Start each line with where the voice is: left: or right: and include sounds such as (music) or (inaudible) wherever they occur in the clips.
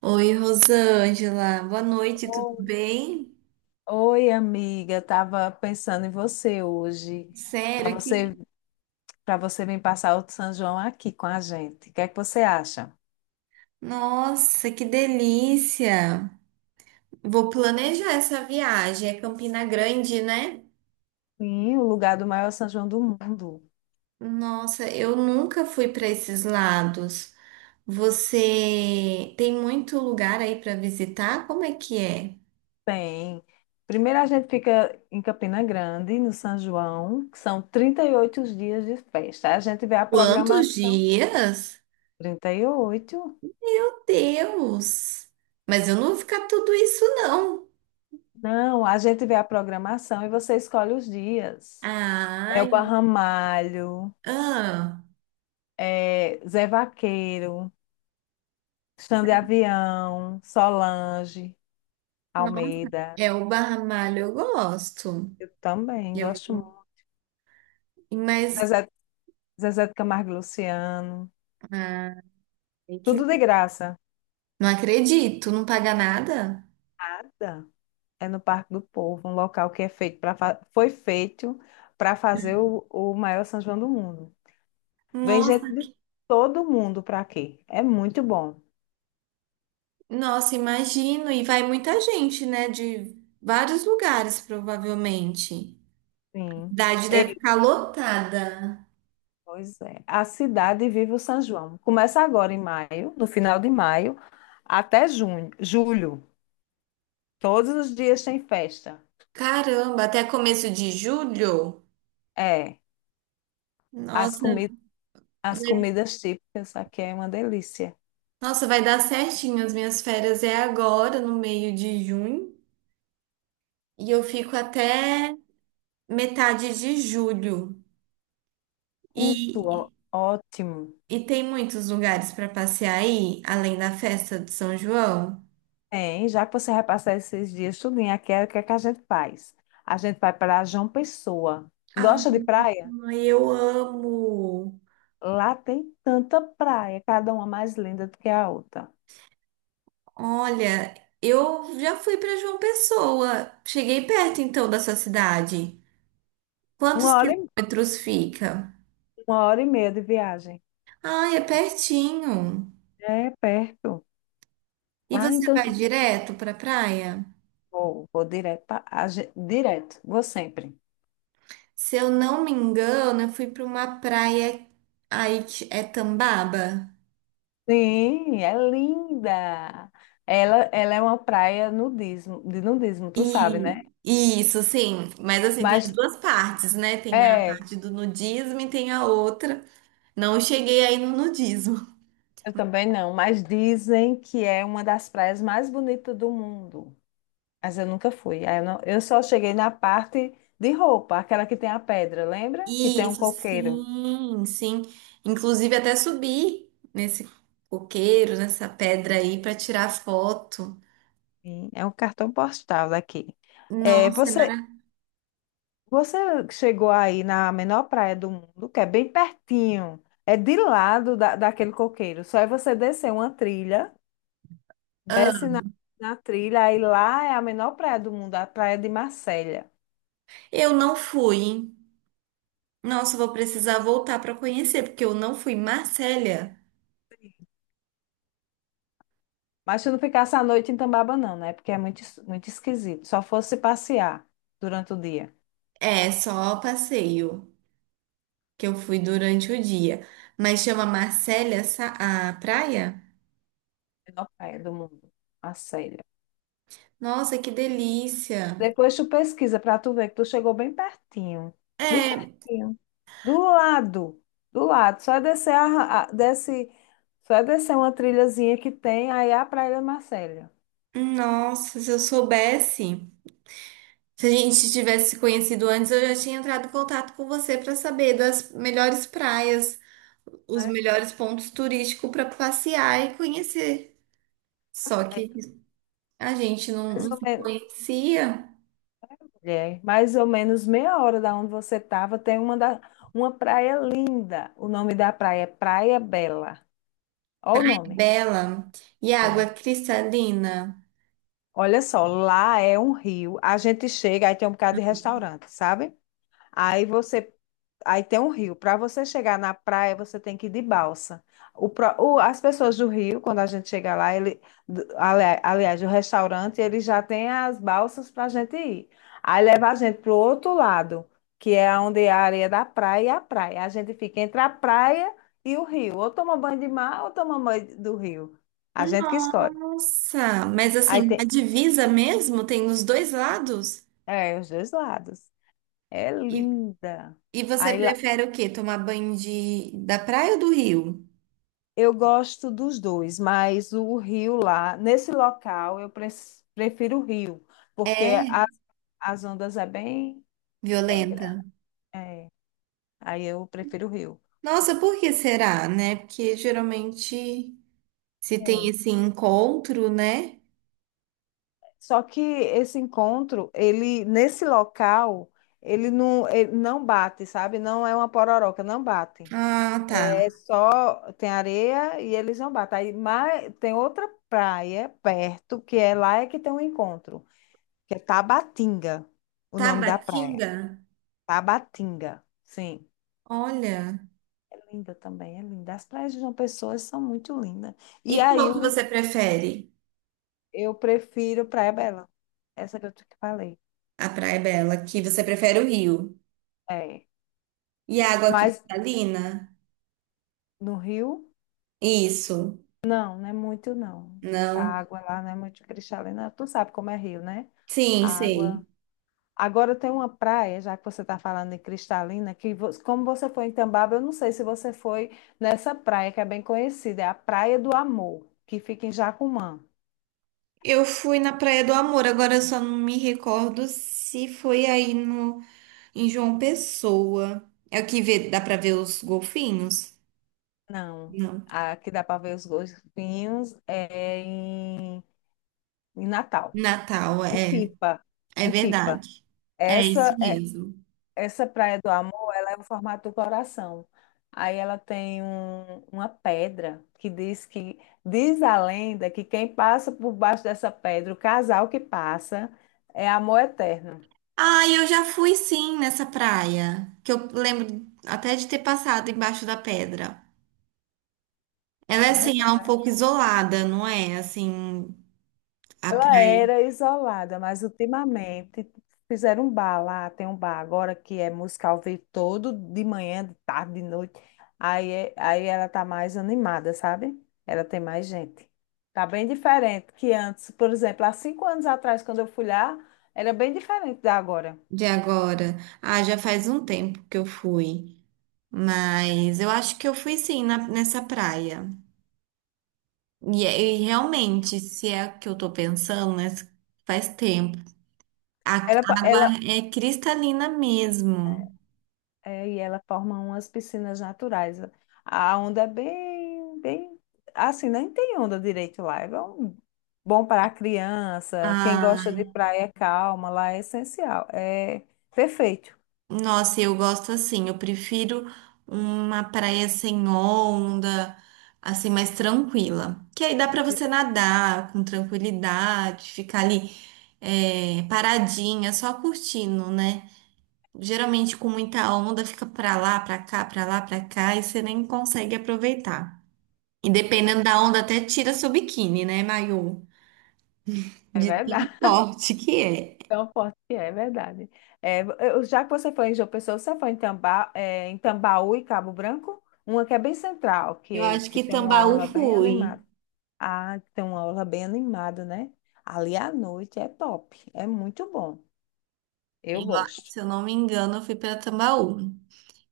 right: Oi, Rosângela. Boa noite, tudo
left: Oi,
right: bem?
left: Oi, amiga, tava pensando em você hoje, para
right: Sério, que...
left: você, para você vir passar o São João aqui com a gente. O que é que você acha?
right: Nossa, que delícia! Vou planejar essa viagem. É Campina Grande, né?
left: Sim, o lugar do maior São João do mundo.
right: Nossa, eu nunca fui para esses lados. Você tem muito lugar aí para visitar? Como é que é?
left: Tem. Primeiro a gente fica em Campina Grande, no São João, que são 38 dias de festa. A gente vê a
right: Quantos
left: programação.
right: dias?
left: 38?
right: Meu Deus! Mas eu não vou ficar tudo isso, não.
left: Não, a gente vê a programação e você escolhe os dias. É o
right: Ai,
left: Barramalho,
right: ah,
left: é Zé Vaqueiro. Xande Avião, Solange, Almeida.
right: é, o Barramalho eu gosto.
left: Eu também
right: Eu,
left: gosto muito.
right: mas,
left: Zezé, Zezé de Camargo e Luciano.
right: ai, que-
left: Tudo de graça.
right: não acredito, não paga nada?
left: Nada. É no Parque do Povo, um local que é feito para foi feito para fazer o maior São João do mundo. Vem
right: Nossa,
left: gente de todo mundo para aqui. É muito bom.
right: nossa, imagino. E vai muita gente, né? De vários lugares, provavelmente. A
left: Sim.
right: cidade deve
left: Ei,
right: ficar lotada.
left: pois é. A cidade vive o São João. Começa agora em maio, no final de maio, até junho, julho. Todos os dias tem festa.
right: Caramba, até começo de julho?
left: É, as
right: Nossa,
left: comidas, as
right: vai,
left: comidas típicas aqui é uma delícia.
right: nossa, vai dar certinho. As minhas férias é agora, no meio de junho. E eu fico até metade de julho.
left: Muito
right: E
left: ótimo.
right: E tem muitos lugares para passear aí, além da festa de São João?
left: Tem, já que você vai passar esses dias tudinho aqui, é o que é que a gente faz? A gente vai para João Pessoa.
right: Ah,
left: Gosta de praia?
right: eu amo!
left: Lá tem tanta praia, cada uma mais linda do que a outra.
right: Olha, eu já fui para João Pessoa. Cheguei perto então da sua cidade. Quantos
left: Uma hora e,
right: quilômetros fica?
left: uma hora e meia de viagem.
right: Ah, é pertinho.
left: É perto.
right: E
left: Ah,
right: você
left: então
right: vai direto para praia?
left: vou direto, direto, vou sempre.
right: Se eu não me engano, eu fui para uma praia aí que é Tambaba.
left: Sim, é linda. Ela é uma praia de nudismo, tu sabe, né?
right: E isso, sim. Mas assim, tem as
left: Mas
right: duas partes, né? Tem a
left: é,
right: parte do nudismo e tem a outra. Não cheguei aí no nudismo.
left: eu também não, mas dizem que é uma das praias mais bonitas do mundo. Mas eu nunca fui. Aí Eu, não- eu só cheguei na parte de roupa, aquela que tem a pedra, lembra? Que tem um
right: Isso,
left: coqueiro.
right: sim, sim. Inclusive até subi nesse coqueiro, nessa pedra aí para tirar foto.
left: Sim, é um cartão postal daqui. É,
right: Nossa, é
left: você
right: maravilhoso.
left: Você chegou aí na menor praia do mundo, que é bem pertinho, é de lado daquele coqueiro. Só é você descer uma trilha, desce na trilha, aí lá é a menor praia do mundo, a praia de Marselha.
right: Eu não fui, hein? Nossa, eu vou precisar voltar para conhecer, porque eu não fui. Marcélia,
left: Mas se não ficasse a noite em Tambaba, não, né? Porque é muito esquisito. Só fosse passear durante o dia.
right: é só passeio. Que eu fui durante o dia. Mas chama Marcélia Sa-, a praia?
left: Menor praia do mundo, Marselha.
right: Nossa, que delícia!
left: Depois tu pesquisa pra tu ver que tu chegou bem pertinho. Bem pertinho.
right: É,
left: Do lado, do lado. Só é descer, a- desce, só é descer uma trilhazinha que tem, aí é a Praia da Marcélia.
right: nossa, se eu soubesse. Se a gente tivesse se conhecido antes, eu já tinha entrado em contato com você para saber das melhores praias, os melhores pontos turísticos para passear e conhecer. Só
left: É
right: que a gente
left: mais
right: não
left: ou
right: se
left: menos,
right: conhecia.
left: é mais ou menos meia hora da onde você estava, tem uma praia linda. O nome da praia é Praia Bela. Olha o nome.
right: Bela. E água
left: Sim.
right: cristalina.
left: Olha só, lá é um rio. A gente chega, aí tem um bocado de restaurante, sabe? Aí você Aí tem um rio. Para você chegar na praia, você tem que ir de balsa. As pessoas do Rio, quando a gente chega lá, aliás, o restaurante, ele já tem as balsas para a gente ir. Aí leva a gente para o outro lado, que é onde é a areia da praia e a praia. A gente fica entre a praia e o rio. Ou toma banho de mar ou toma banho do rio. A gente que escolhe.
right: Nossa, mas
left: Aí
right: assim, a
left: tem,
right: divisa mesmo tem nos dois lados?
left: é, os dois lados. É
right: E,
left: linda.
right: e você
left: Aí
right: prefere o quê? Tomar banho de, da praia ou do rio?
left: eu gosto dos dois, mas o Rio lá, nesse local, eu prefiro o Rio, porque
right: É
left: as ondas é bem, bem grande.
right: violenta?
left: É, aí eu prefiro o Rio.
right: Nossa, por que será, né? Porque geralmente se tem
left: É.
right: esse encontro, né?
left: Só que esse encontro, ele nesse local, ele não bate, sabe? Não é uma pororoca, não bate.
right: Ah, tá.
left: É só tem areia e eles não batem. Aí, mas tem outra praia perto que é lá é que tem um encontro, que é Tabatinga, o nome da praia.
right: Tabatinga?
left: Tabatinga, sim.
right: Olha.
left: É linda também, é linda. As praias de João Pessoa são muito lindas. E
right: E
left: aí
right: qual que
left: o
right: você prefere?
left: eu prefiro Praia Bela, essa que eu te falei.
right: A Praia Bela, que você prefere o rio.
left: É.
right: E a água
left: Mas
right: cristalina?
left: no Rio,
right: Isso.
left: não, não é muito, não. A
right: Não.
left: água lá não é muito cristalina. Tu sabe como é Rio, né?
right: Sim,
left: A água.
right: sei.
left: Agora tem uma praia, já que você está falando em cristalina, como você foi em Tambaba, eu não sei se você foi nessa praia que é bem conhecida, é a Praia do Amor, que fica em Jacumã.
right: Eu fui na Praia do Amor, agora eu só não me recordo se foi aí no. Em João Pessoa. É o que vê, dá pra ver os golfinhos?
left: Não.
right: Não.
left: A que dá para ver os golfinhos é em, Natal,
right: Natal,
left: em
right: é.
left: Pipa,
right: É
left: em Pipa.
right: verdade. É
left: Essa
right: isso
left: é-
right: mesmo.
left: essa Praia do Amor, ela é o formato do coração. Aí ela tem uma pedra que diz a lenda que quem passa por baixo dessa pedra, o casal que passa, é amor eterno.
right: Ah, eu já fui sim nessa praia. Que eu lembro até de ter passado embaixo da pedra. Ela é
left: Tá.
right: assim,
left: Nessa
right: ela é um
left: praia.
right: pouco isolada, não é? Assim, a
left: Ela
right: praia
left: era isolada, mas ultimamente fizeram um bar lá, tem um bar agora que é música ao vivo todo, de manhã, de tarde, de noite. Aí ela tá mais animada, sabe? Ela tem mais gente. Tá bem diferente que antes. Por exemplo, há 5 anos atrás, quando eu fui lá, era bem diferente da agora.
right: de agora. Ah, já faz um tempo que eu fui. Mas eu acho que eu fui sim na- nessa praia. E, é- e realmente, se é o que eu tô pensando, né? Faz tempo. A água
left: Ela,
right: é cristalina mesmo.
left: É, e ela forma umas piscinas naturais. A onda é bem, bem, assim, nem tem onda direito lá. É bom, bom para a criança, quem gosta de
right: Ah,
left: praia calma, lá é essencial. É perfeito.
right: nossa, eu gosto assim. Eu prefiro uma praia sem onda, assim, mais tranquila. Que aí dá pra você nadar com tranquilidade, ficar ali paradinha, só curtindo, né? Geralmente com muita onda, fica pra lá, pra cá, pra lá, pra cá, e você nem consegue aproveitar. E dependendo da onda, até tira seu biquíni, né, maiô?
left: É
right: De tão
left: verdade. (laughs)
right: forte que é.
left: Então, forte que é, é verdade. É, já que você foi em João Pessoa, você foi em Tambaú e Cabo Branco? Uma que é bem central,
right: Eu
left: que,
right: acho
left: que
right: que
left: tem uma
right: Tambaú
left: orla bem
right: fui.
left: animada. Ah, tem uma aula bem animada, né? Ali à noite é top, é muito bom. Eu
right: Eu-
left: gosto.
right: Se eu não me engano, eu fui para Tambaú.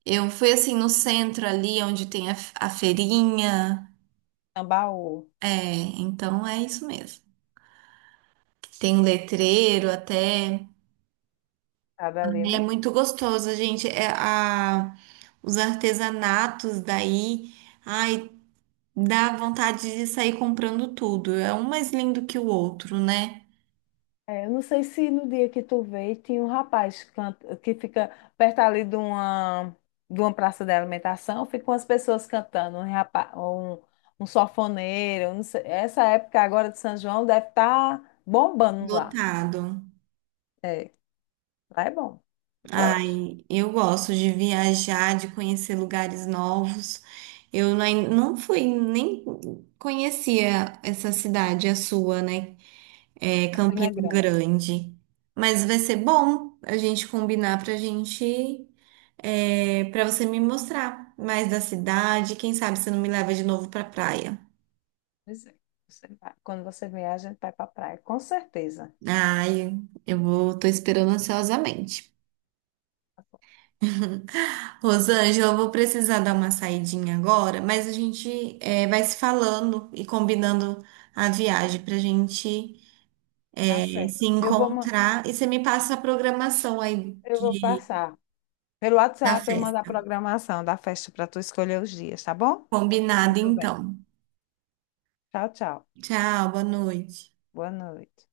right: Eu fui assim no centro ali, onde tem a, f- a feirinha.
left: Tambaú,
right: É, então é isso mesmo. Tem um letreiro até.
left: sabe ali,
right: É
left: né?
right: muito gostoso, gente. É a, os artesanatos daí. Ai, dá vontade de sair comprando tudo. É um mais lindo que o outro, né?
left: É, eu não sei se no dia que tu veio tinha um rapaz que fica perto ali de uma praça de alimentação, ficam as pessoas cantando, um sanfoneiro, eu não sei, essa época agora de São João deve estar bombando lá.
right: Lotado.
left: É, lá é bom, eu gosto.
right: Ai, eu gosto de viajar, de conhecer lugares novos. Eu nem- não fui, nem conhecia essa cidade, a sua, né? É
left: Campina
right: Campina
left: Grande.
right: Grande. Mas vai ser bom a gente combinar pra gente, para você me mostrar mais da cidade. Quem sabe você não me leva de novo pra praia.
left: Pois é, você vai. Quando você vier, a gente vai para praia, com certeza.
right: Ai, eu vou, tô esperando ansiosamente. Rosângela, eu vou precisar dar uma saidinha agora, mas a gente vai se falando e combinando a viagem para a gente
left: Tá
right: se
left: certo. Eu vou, ma-
right: encontrar. E você me passa a programação aí
left: eu vou
right: de,
left: passar pelo
right: da
left: WhatsApp, eu mando a
right: festa.
left: programação da festa para tu escolher os dias, tá bom? E
right: Combinado,
left: tu vem.
right: então.
left: Tchau, tchau.
right: Tchau, boa noite.
left: Boa noite.